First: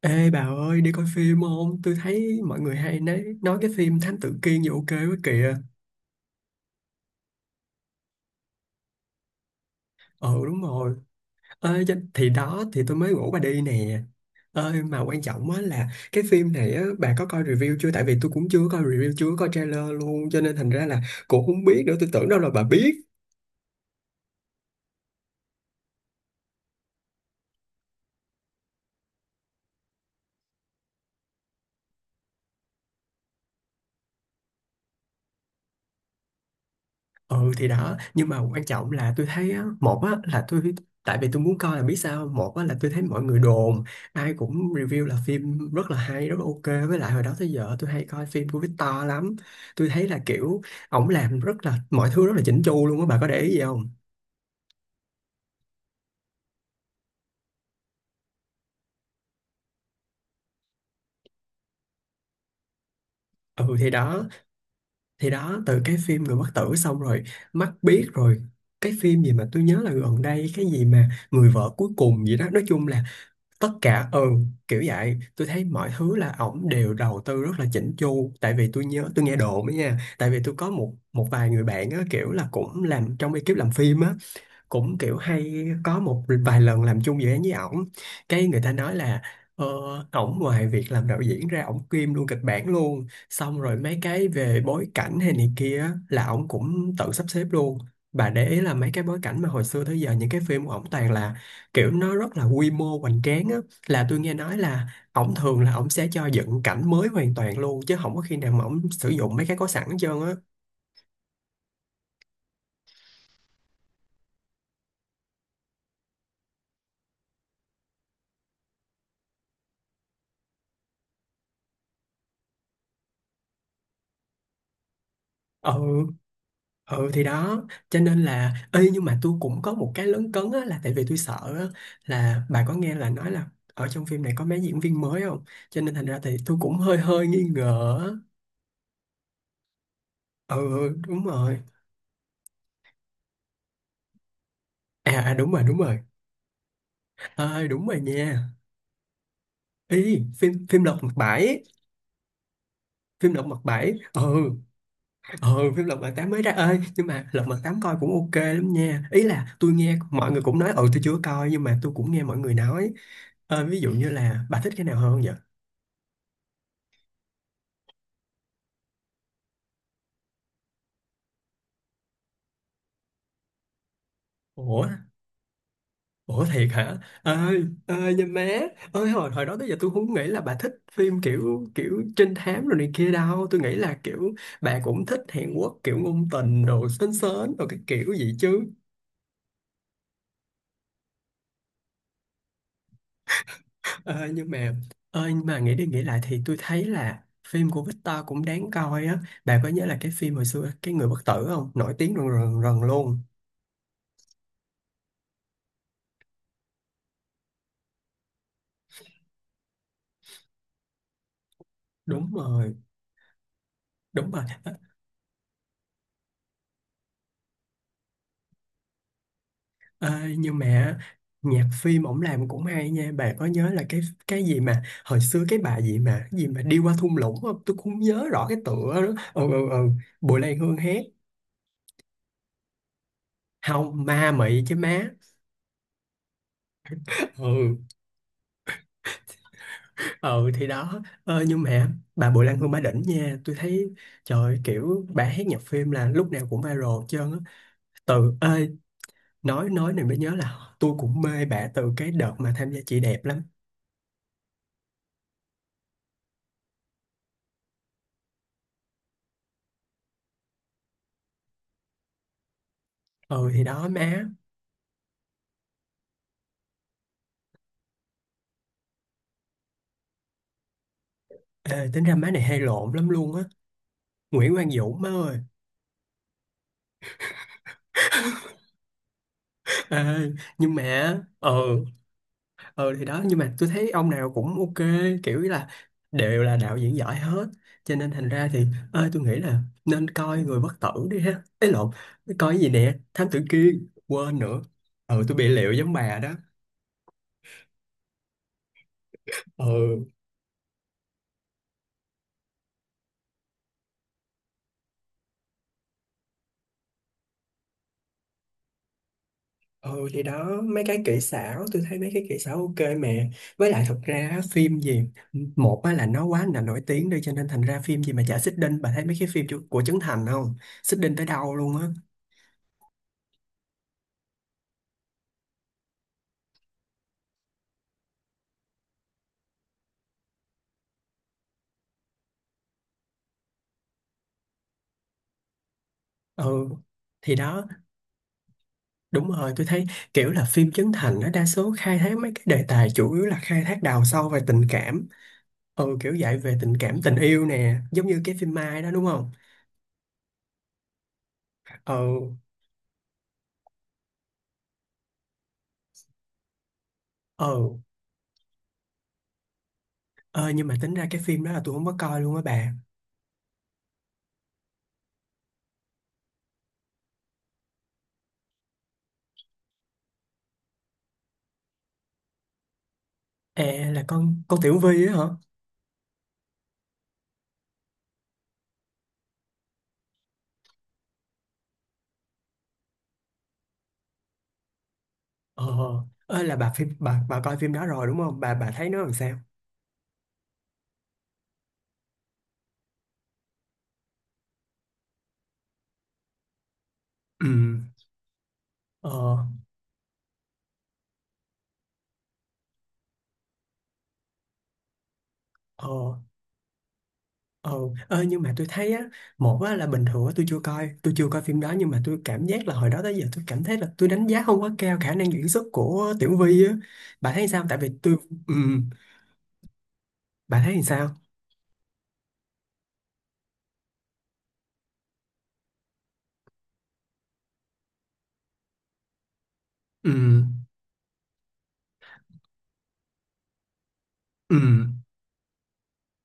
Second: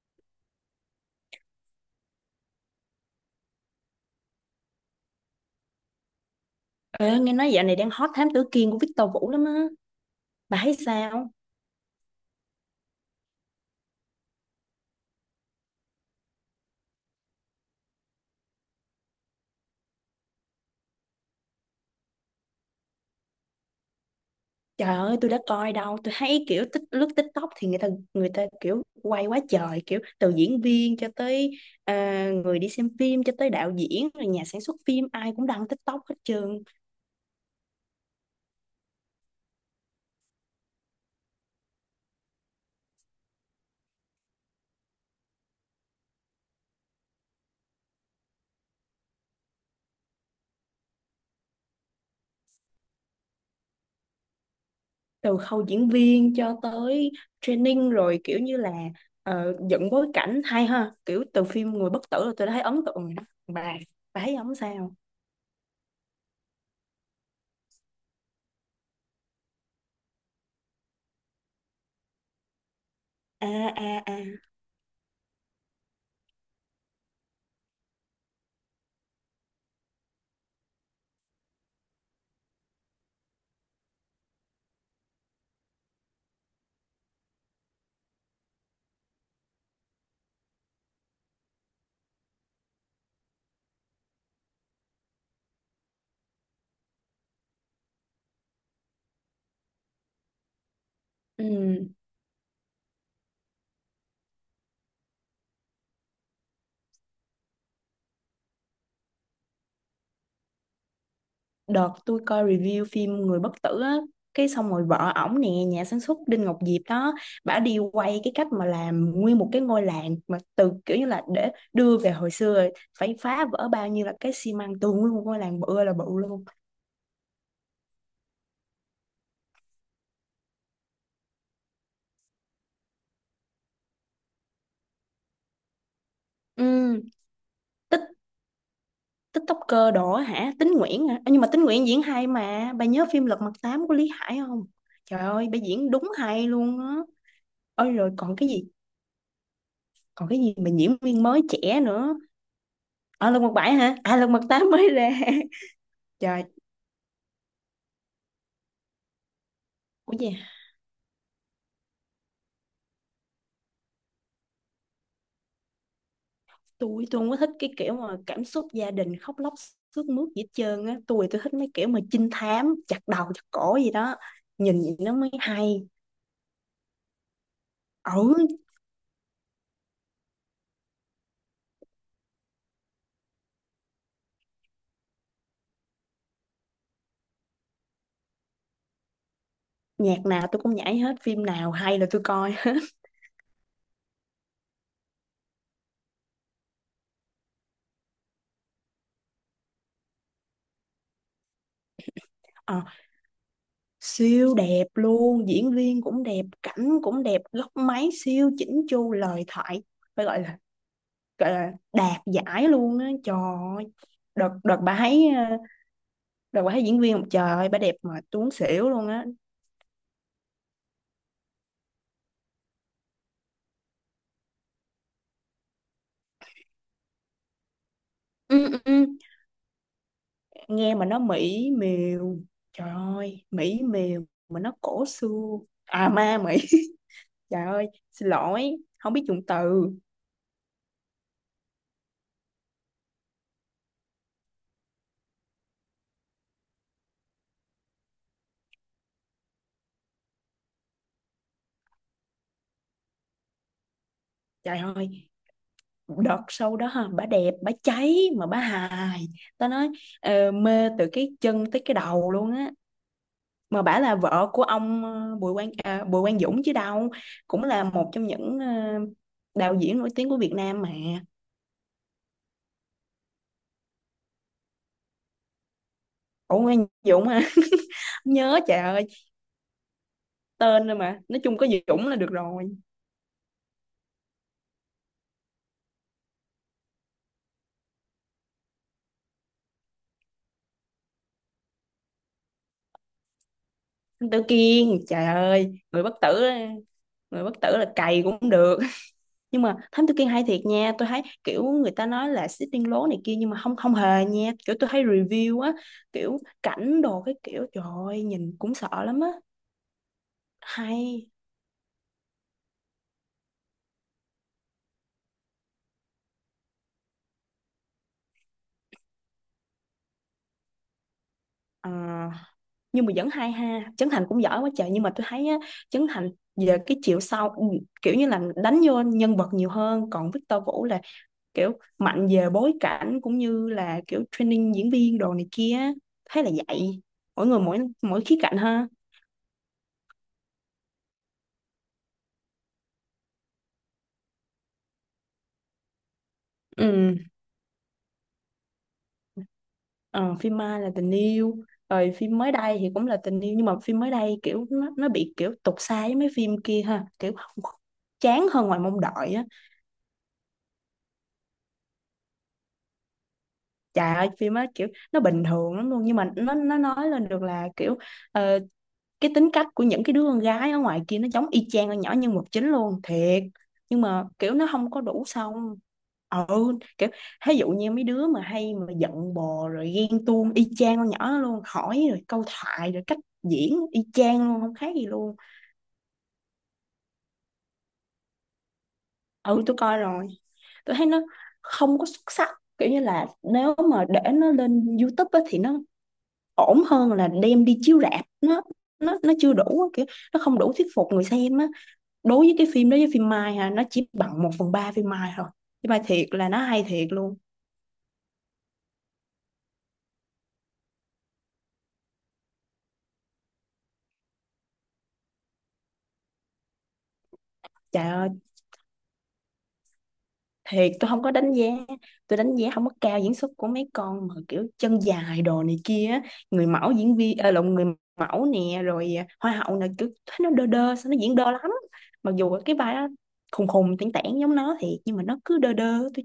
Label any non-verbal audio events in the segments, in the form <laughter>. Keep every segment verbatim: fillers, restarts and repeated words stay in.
Ê bà ơi, đi coi phim không? Tôi thấy mọi người hay nói, nói cái phim Thám Tử Kiên gì ok quá kìa. Ê, nghe nói dạo này đang hot Thám Tử Kiên của Victor Vũ lắm á. Ừ Bà đúng thấy rồi. sao? Ê, cho- thì đó, thì tôi mới rủ bà đi nè. Ơi mà quan trọng á là cái phim này á, bà có coi review chưa? Tại vì tôi cũng chưa có coi review, chưa có coi trailer luôn. Cho nên thành ra là cũng không biết nữa. Tôi tưởng đâu là bà biết. Trời ơi, tôi đã coi đâu. Tôi thấy kiểu tích lướt TikTok thì người ta người ta kiểu quay quá trời, kiểu từ diễn viên cho tới à, người đi xem phim cho tới đạo diễn rồi nhà sản xuất phim ai cũng đăng TikTok hết trơn. Ừ thì đó, nhưng mà quan trọng là tôi thấy á, một á là tôi, tại vì tôi muốn coi là biết sao, một á là tôi thấy mọi người đồn ai cũng review là phim rất là hay, rất là ok. Với lại hồi đó tới giờ tôi hay coi phim của Victor lắm, tôi thấy là kiểu ổng làm rất là, mọi thứ rất là chỉnh chu luôn á. Bà có để ý gì không? Từ khâu diễn viên cho tới training rồi kiểu như là ờ, dựng bối cảnh hay ha. Kiểu từ phim Người Bất Tử là tôi đã thấy ấn tượng rồi đó. Bà, Ừ thì bà đó, thấy không sao? thì đó, từ cái phim Người Bất Tử xong rồi mắt biết rồi, cái phim gì mà tôi nhớ là gần đây, cái gì mà Người Vợ Cuối Cùng gì đó. Nói chung là À tất à cả, à. ừ, kiểu vậy. Tôi thấy mọi thứ là ổng đều đầu tư rất là chỉnh chu. Tại vì tôi nhớ, tôi nghe đồn ấy nha, tại vì tôi có một một vài người bạn á, kiểu là cũng làm trong ekip làm phim á, cũng kiểu hay có một vài lần làm chung dự án với ổng. Cái người ta nói là ờ, ổng ngoài việc làm đạo diễn ra, ổng kiêm luôn kịch bản luôn, xong rồi mấy cái về bối cảnh hay này kia á, là ổng cũng tự sắp xếp luôn. Bà để ý là mấy cái bối cảnh mà hồi xưa tới giờ những cái phim của ổng toàn là Ừ. kiểu nó rất là quy mô, hoành tráng á. Là tôi nghe nói là ổng thường là ổng sẽ cho dựng cảnh mới hoàn toàn luôn, chứ không có khi nào mà ổng sử dụng mấy cái có sẵn hết trơn á. Đợt tôi coi review phim Người bất tử á, cái xong rồi vợ ổng nè, nhà sản xuất Đinh Ngọc Diệp đó, bả đi quay cái cách mà làm nguyên một cái ngôi làng mà từ kiểu như là để đưa về hồi xưa rồi, phải phá vỡ bao nhiêu là cái xi măng tường nguyên một ngôi làng bự Ừ, ơi là bự luôn. ừ thì đó, cho nên là, ê, nhưng mà tôi cũng có một cái lấn cấn á, là tại vì tôi sợ á, là bà có nghe là nói là ở trong phim này có mấy diễn viên mới không, cho nên thành ra thì tôi cũng hơi Ừ, hơi nghi ngờ tích á. TikToker đỏ hả, Ừ Tín Nguyễn hả? Ơ, đúng nhưng mà rồi. Tín Nguyễn diễn hay mà, bà nhớ phim Lật Mặt Tám của Lý Hải không? À, Trời à ơi đúng bà rồi, đúng diễn rồi. đúng hay luôn á. Ơi đúng Ôi rồi rồi còn nha. cái gì, Ý, còn cái gì phim mà phim diễn Lật Mặt viên mới Bảy. trẻ nữa ở Phim Lật Lật Mặt Mặt Bảy Bảy, hả? À Lật Mặt ừ. Tám mới ra Ừ, <laughs> phim Lật Mặt Tám mới trời, ra. Ơi nhưng mà Lật Mặt Tám coi cũng ok lắm nha. Ý là tôi nghe ủa mọi người gì, cũng nói, ừ, tôi chưa coi nhưng mà tôi cũng nghe mọi người nói. Ờ, ví dụ như là bà thích cái nào hơn vậy? tôi tôi không có thích cái kiểu mà cảm xúc gia đình khóc lóc sướt mướt gì hết trơn á, tôi tôi thích mấy kiểu mà trinh thám chặt đầu chặt cổ gì đó, nhìn Ủa. vậy nó mới hay. Ủa thiệt hả? Ơi, ơi nha Ừ, má. Ơi, hồi hồi đó tới giờ tôi không nghĩ là bà thích phim kiểu kiểu trinh thám rồi này kia đâu. Tôi nghĩ là kiểu bà cũng thích Hàn Quốc, kiểu ngôn tình rồi sến sến rồi cái kiểu gì chứ. nhạc nào tôi cũng nhảy hết, phim nào hay là tôi coi hết <laughs> Ơi nhưng mà, ơi nhưng mà nghĩ đi nghĩ lại thì tôi thấy là phim của Victor cũng đáng coi á. Bà có nhớ là cái phim hồi xưa, cái Người Bất Tử không? Nổi tiếng rần rần, Ờ, rần luôn. siêu đẹp luôn, diễn viên cũng đẹp, cảnh cũng đẹp, góc máy siêu chỉnh chu, lời thoại phải gọi là, gọi là đạt Đúng giải rồi, luôn á trời ơi. đúng rồi. Đợt Ờ. đợt bà thấy ờ, đợt bà thấy diễn viên một, trời ơi bà đẹp mà tuấn xỉu luôn á. Ê, nhưng mà nhạc phim ổng làm cũng hay nha. Bà có nhớ là cái cái gì mà hồi xưa, cái bà gì mà cái gì mà đi qua thung lũng không, tôi cũng không nhớ rõ Ừ, cái ừ, tựa ừ. đó. Ừ, ừ, ừ. Bùi Lan Hương Nghe hát. mà nó mỹ miều, trời ơi mỹ Không, miều ma mà mị nó chứ cổ má. xưa. À ma mỹ <laughs> <laughs> trời Ừ. ơi xin lỗi, không biết dùng từ. Ừ thì đó. Ờ, nhưng mà bà Bùi Lan Hương bà đỉnh nha, tôi thấy. Trời ơi, kiểu bà hát nhạc phim là lúc nào cũng viral hết trơn á. Từ ơi Nói, nói này mới nhớ là tôi cũng mê bà từ cái đợt mà tham gia Chị Đẹp lắm. Trời ơi đợt sau đó ha, bà đẹp bà cháy mà bà hài, tao nói, ờ, mê từ cái chân tới cái đầu luôn á. Ừ thì Mà đó bả là má. vợ của ông ờ, Bùi Quang, à, Bùi Quang Dũng chứ đâu, cũng là một trong những ờ, đạo diễn nổi tiếng của Việt Nam mà. Ê, tính ra má này hay lộn lắm luôn á. Nguyễn Quang Dũng, má ơi. Ủa Quang Dũng à <laughs> nhớ trời ơi, Ê, nhưng tên thôi mà, mà nói ờ chung có Dũng là được rồi. ờ thì đó, nhưng mà tôi thấy ông nào cũng ok, kiểu là đều là đạo diễn giỏi hết. Cho nên thành ra thì ơi, tôi nghĩ là nên coi Người Bất Tử đi ha. Ấy lộn, coi cái gì nè, Thám Tử Kiên, Anh quên Tử nữa. Kiên, Ờ trời tôi bị liệu ơi giống người bất bà đó. tử, người bất tử là cày cũng được <laughs> nhưng Ờ. mà Thám Tử Kiên hay thiệt nha, tôi thấy kiểu người ta nói là xích Sitting lố này kia nhưng mà không không hề nha, kiểu tôi thấy review á, kiểu cảnh đồ cái kiểu trời ơi nhìn cũng sợ lắm á, Ừ thì đó, mấy cái kỹ hay. xảo tôi thấy mấy cái kỹ xảo ok mẹ. Với lại thật ra á, phim gì, một á là nó quá là nổi tiếng đi, cho nên thành ra phim gì mà chả xích đinh. Bà thấy mấy cái phim chu- của Trấn Thành không, xích đinh tới đâu luôn á. Ờ nhưng mà vẫn hay ha, Trấn Thành cũng giỏi quá trời nhưng mà tôi thấy á, Trấn Thành về cái chiều sau, ừ, kiểu như là đánh vô nhân vật nhiều hơn, còn Victor Vũ là kiểu mạnh về bối cảnh cũng như là kiểu training diễn viên đồ này kia, thấy là Ừ vậy. thì mỗi người đó. mỗi mỗi khía cạnh ha. Đúng rồi, tôi thấy kiểu là phim Trấn Thành nó đa số khai thác mấy cái đề tài chủ yếu là khai thác, đào sâu về tình cảm. Ừ, kiểu dạy về tình Ừ. cảm, tình yêu nè, giống như cái phim Mai đó đúng không. Ờ, phim Mai là tình yêu, rồi Ừ, phim mới đây thì cũng là tình yêu nhưng mà phim mới đây kiểu nó nó bị kiểu tục sai với mấy phim kia ha, kiểu không, ừ. chán hơn ngoài mong đợi á. Ờ nhưng mà tính ra cái phim đó là tôi không có coi luôn á bà. Trời ơi phim á kiểu nó bình thường lắm luôn nhưng mà nó nó nói lên được là kiểu ờ, cái tính cách của những cái đứa con gái ở ngoài kia nó giống y chang con nhỏ nhân vật chính luôn thiệt, À nhưng là mà con kiểu con nó Tiểu không có Vy á hả? đủ xong. Ừ, kiểu ví dụ như mấy đứa mà hay mà giận bò rồi ghen tuông y chang con nhỏ đó luôn, hỏi rồi câu thoại rồi cách diễn y chang luôn không khác gì luôn. Ờ, ơ là bà, phim, bà bà coi phim đó rồi đúng không? Bà bà thấy nó làm sao? Ừ tôi coi rồi, tôi thấy nó không có xuất sắc, kiểu như là nếu mà để nó lên YouTube á, thì nó ổn hơn là Ừ. đem đi chiếu rạp, nó nó nó Ờ, chưa đủ, kiểu nó không đủ thuyết phục người xem á. Đối với cái phim đó với phim Mai ha, nó chỉ bằng một phần ba phim Mai thôi, ờ, phim Mai thiệt là nó hay thiệt luôn. ờ, ơ nhưng mà tôi thấy á, một á là bình thường á, tôi chưa coi, tôi chưa coi phim đó, nhưng mà tôi cảm giác là hồi đó tới giờ tôi cảm thấy là tôi đánh giá không quá cao khả năng diễn xuất của Tiểu Vy á. Bà thấy sao? Tại vì Trời tôi, ơi, ừ, bà thấy thiệt tôi không sao? có đánh giá, tôi đánh giá không có cao diễn xuất của mấy con mà kiểu chân dài đồ này kia á. Người mẫu diễn viên, ờ, lộn, người mẫu nè, rồi à, hoa hậu nè, kiểu Ừ, thấy nó đơ đơ sao, nó diễn đơ lắm. Mặc dù cái vai đó khùng khùng tẻn tảng giống ừ, nó thiệt nhưng mà nó cứ đơ đơ, tôi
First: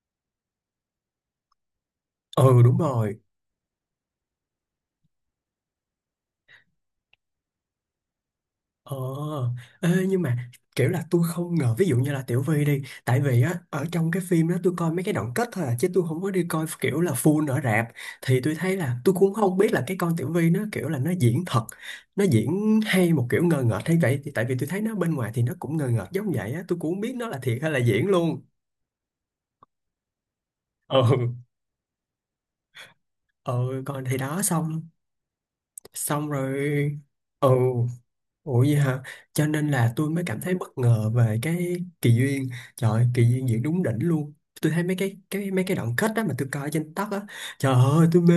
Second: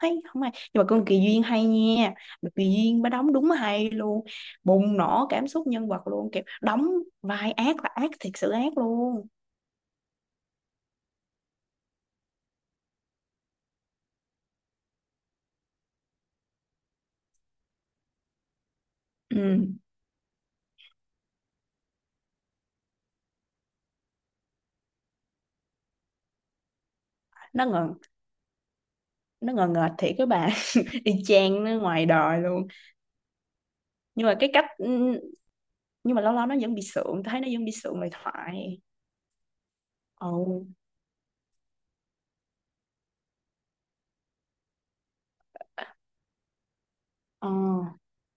thấy không ai, nhưng mà con Kỳ Duyên hay nha. Mà ừ Kỳ đúng Duyên bà rồi. đóng đúng hay luôn, bùng nổ cảm xúc nhân vật luôn, kiểu đóng vai ác là ác thiệt sự ác Ờ, luôn. ê, nhưng mà kiểu là tôi không ngờ ví dụ như là Tiểu Vy đi, tại vì á ở trong cái phim đó tôi coi mấy cái đoạn kết thôi à, chứ tôi không có đi coi kiểu là full ở rạp. Thì tôi thấy là tôi cũng không Ừ. biết là cái con Tiểu Vy nó kiểu là nó diễn thật, nó diễn hay một kiểu ngờ ngợt hay vậy. Thì tại vì tôi thấy nó bên ngoài thì nó cũng ngờ ngợt giống vậy á, tôi cũng không biết nó là thiệt nó hay là ngờ diễn luôn. nó ngờ ngợt thiệt các bạn, <laughs> y Ừ, chang nó ngoài đời luôn. ừ còn thì Nhưng mà đó, cái cách, xong, nhưng mà xong lâu lâu nó vẫn bị rồi, sượng, thấy ừ. nó vẫn bị sượng lời Ủa vậy thoại. hả? Cho nên là tôi mới Ồ. cảm thấy bất ngờ về cái Kỳ Duyên. Trời ơi, Kỳ Duyên diễn đúng đỉnh luôn. Tôi thấy mấy cái cái mấy cái đoạn kết đó mà tôi coi trên TikTok á. Ờ, Trời ơi tôi mê.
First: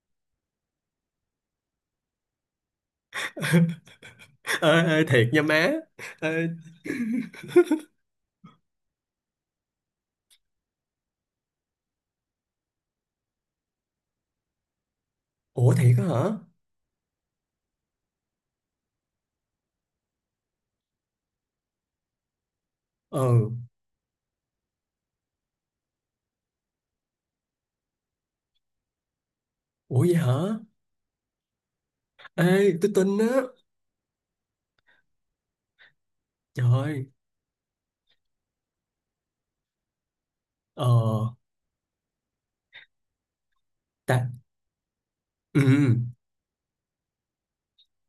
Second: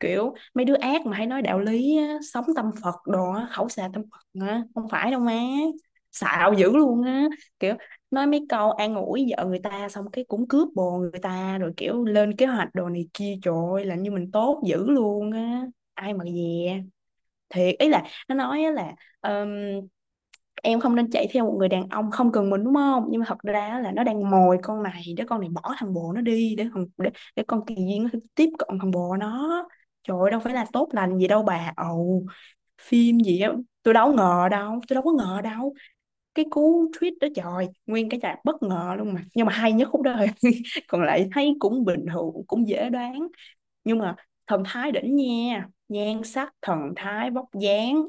kiểu mấy đứa ác mà hay nói đạo lý á, sống tâm Phật đồ á, khẩu <laughs> xà tâm Phật á Ê, không ê, phải đâu thiệt má, nha má. Ê, xạo dữ luôn á, kiểu nói mấy câu an ủi vợ người ta xong cái cũng cướp bồ người ta rồi kiểu lên kế hoạch đồ này kia, trời ơi làm như mình tốt dữ luôn á, ủa thiệt á ai mà hả? dè. Thiệt ý là nó nói á là ờm, em không nên chạy theo một người đàn ông không cần mình đúng không, nhưng mà thật Ừ. ra là nó đang mồi con này để con này bỏ thằng bồ nó đi, để thằng để, để con kỳ duyên nó tiếp cận thằng bồ nó. Ủa vậy Trời ơi, hả? đâu phải là tốt lành gì đâu bà ầu. Ê tôi tin Phim á. gì á, tôi đâu ngờ đâu tôi đâu có ngờ đâu, cái Trời cú ơi. tweet đó trời nguyên cái chạc bất ngờ luôn, mà nhưng mà hay nhất khúc đó thôi <laughs> Ờ. còn lại thấy cũng bình thường cũng dễ đoán. Nhưng mà Tại, thần thái đỉnh ừ. nha, nhan sắc thần thái vóc dáng,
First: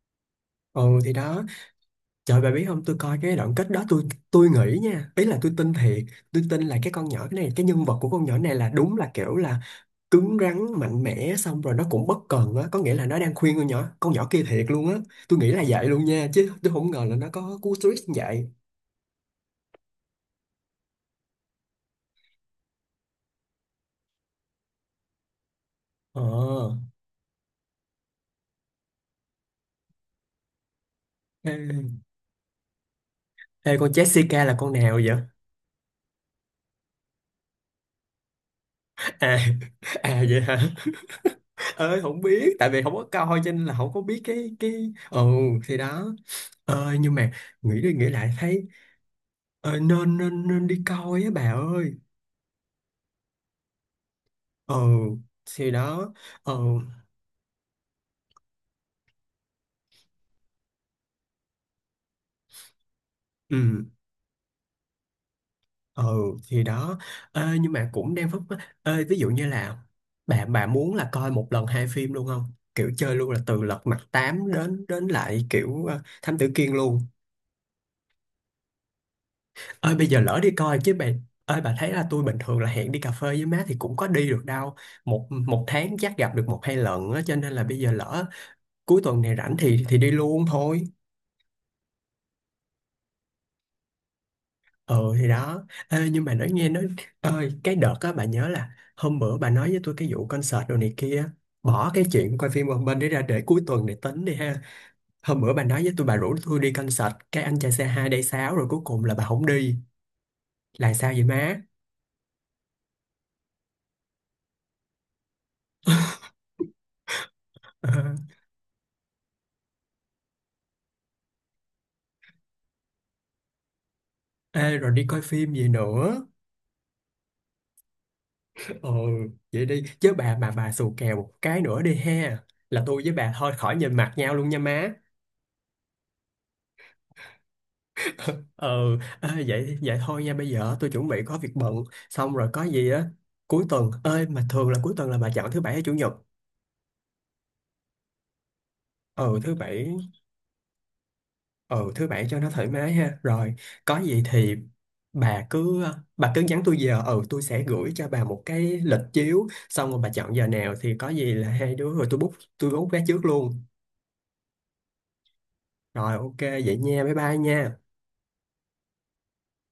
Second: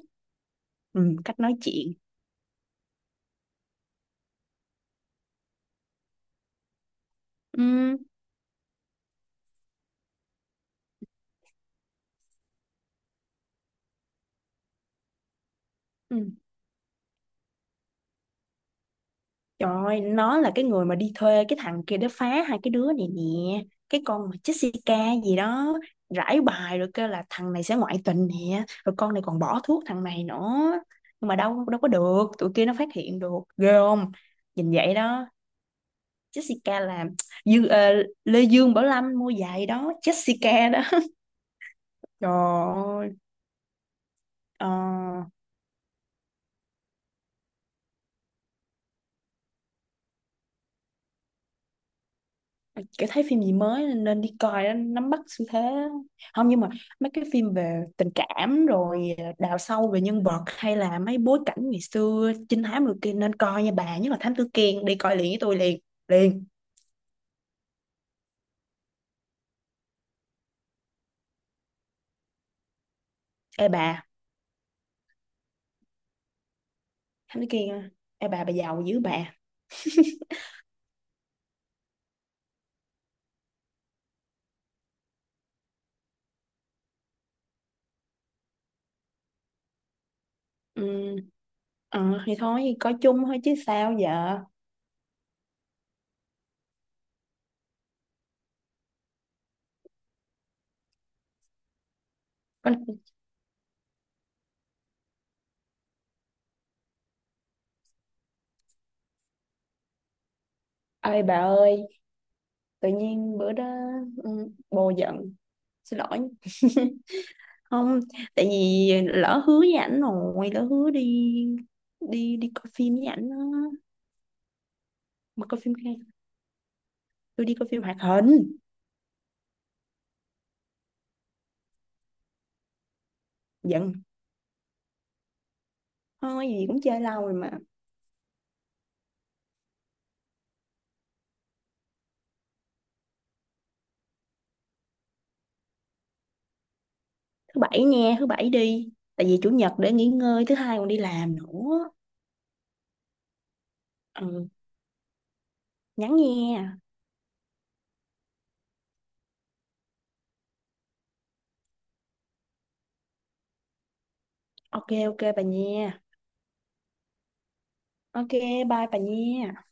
Ừ thì ừ, cách đó. nói chuyện. Trời bà biết không, tôi coi cái đoạn kết đó tôi, tôi nghĩ nha. Ý là tôi tin thiệt. Tôi tin là cái con nhỏ, cái này, cái nhân Ừ. vật của con nhỏ này là đúng là kiểu là cứng rắn, mạnh mẽ, xong rồi nó cũng bất cần á. Có nghĩa là nó đang khuyên con nhỏ, con nhỏ kia thiệt luôn á. Tôi nghĩ là vậy luôn nha, Ừ. chứ tôi không ngờ là nó có cú twist như vậy. Trời ơi, nó là cái người mà đi thuê cái thằng kia để phá hai cái đứa này nè. Cái con mà Jessica gì đó, Ờ. rải bài rồi kêu là thằng này sẽ ngoại tình nè, rồi con này còn bỏ thuốc thằng này nữa. Nhưng mà Ê, đâu đâu có được, tụi kia nó phát hiện được. Ghê ê con không? Jessica là Nhìn con vậy nào vậy? đó. Jessica là <tsk> Dương, ờ, Lê Dương Bảo Lâm mua À, giày đó, à vậy hả. Jessica đó. Ơi <laughs> không Trời biết, tại vì không có ơi. coi cho nên là không có biết cái Ờ, cái ừ thì đó. Ờ nhưng mà nghĩ đi nghĩ lại thấy ờ, nên nên nên đi coi á bà ơi. kiểu thấy phim gì mới nên đi coi đó, Ờ nắm bắt xu thế. thì đó. Không Ờ. nhưng mà mấy cái phim về tình cảm rồi ờ, đào sâu về nhân vật hay là mấy bối cảnh ngày xưa trinh thám rồi kia nên coi nha Ừ. bà, nhất là Thám Tử Kiên, đi coi liền với tôi liền, Ừ liền. thì đó. Ê, nhưng mà cũng đang phức, ê, ví dụ như là bà bà muốn là coi một lần hai phim luôn không, kiểu chơi luôn là từ Ê Lật bà, Mặt Tám đến đến lại kiểu ờ, Thám Tử Kiên luôn. Thám Tử Kiên à? Ê bà bà giàu dữ bà. Ơi bây giờ lỡ đi coi chứ bà. Ơi bà thấy là tôi bình thường là hẹn đi cà phê với má thì cũng có đi được đâu, một một tháng chắc gặp được một hai lần á. Cho nên là bây giờ lỡ cuối tuần này rảnh thì thì đi luôn thôi. Ừ. Ờ thì thôi coi chung thôi chứ sao giờ. Ừ thì đó. Ê, nhưng mà nói, nghe nói ơi cái đợt á bà nhớ là hôm bữa bà nói với tôi cái vụ concert đồ này kia, bỏ cái chuyện coi phim một bên Con để ra, để cuối tuần để tính đi ha. Hôm bữa bà nói với tôi, bà rủ tôi đi concert cái anh trai xê hai day sáu rồi cuối cùng là bà không đi, là sao ơi vậy bà má? ơi, tự nhiên bữa đó, ừ, bồ giận, xin lỗi <laughs> Ờ, không, tại vì lỡ hứa với ảnh rồi, lỡ hứa đi đi đi coi phim với ảnh đó. ê, rồi đi coi Mà phim coi gì phim khác, nữa? tôi đi coi phim hoạt hình. Ừ, vậy đi chứ bà, mà bà xù kèo một cái nữa đi ha là tôi với bà thôi khỏi nhìn Giận mặt nhau luôn nha má. thôi gì, cũng chơi lâu rồi mà. Ừ. À, vậy vậy thôi nha, bây giờ tôi chuẩn bị có việc bận, xong rồi có gì á cuối tuần, ơi mà thường là cuối tuần là bà chọn thứ bảy hay chủ nhật? Thứ bảy nha, thứ bảy đi, tại Ừ vì chủ thứ nhật để bảy. nghỉ ngơi, thứ hai còn đi làm nữa. Ừ thứ bảy cho nó thoải mái ha. Rồi có gì Ừ, thì bà cứ, nhắn bà cứ nhắn tôi nha. giờ, ừ tôi sẽ gửi cho bà một cái lịch chiếu, xong rồi bà chọn giờ nào thì có gì là hai đứa, rồi tôi book tôi book vé trước luôn. Ok ok bà nha. Rồi, ok vậy nha, bye bye nha. Ok bye bà nha.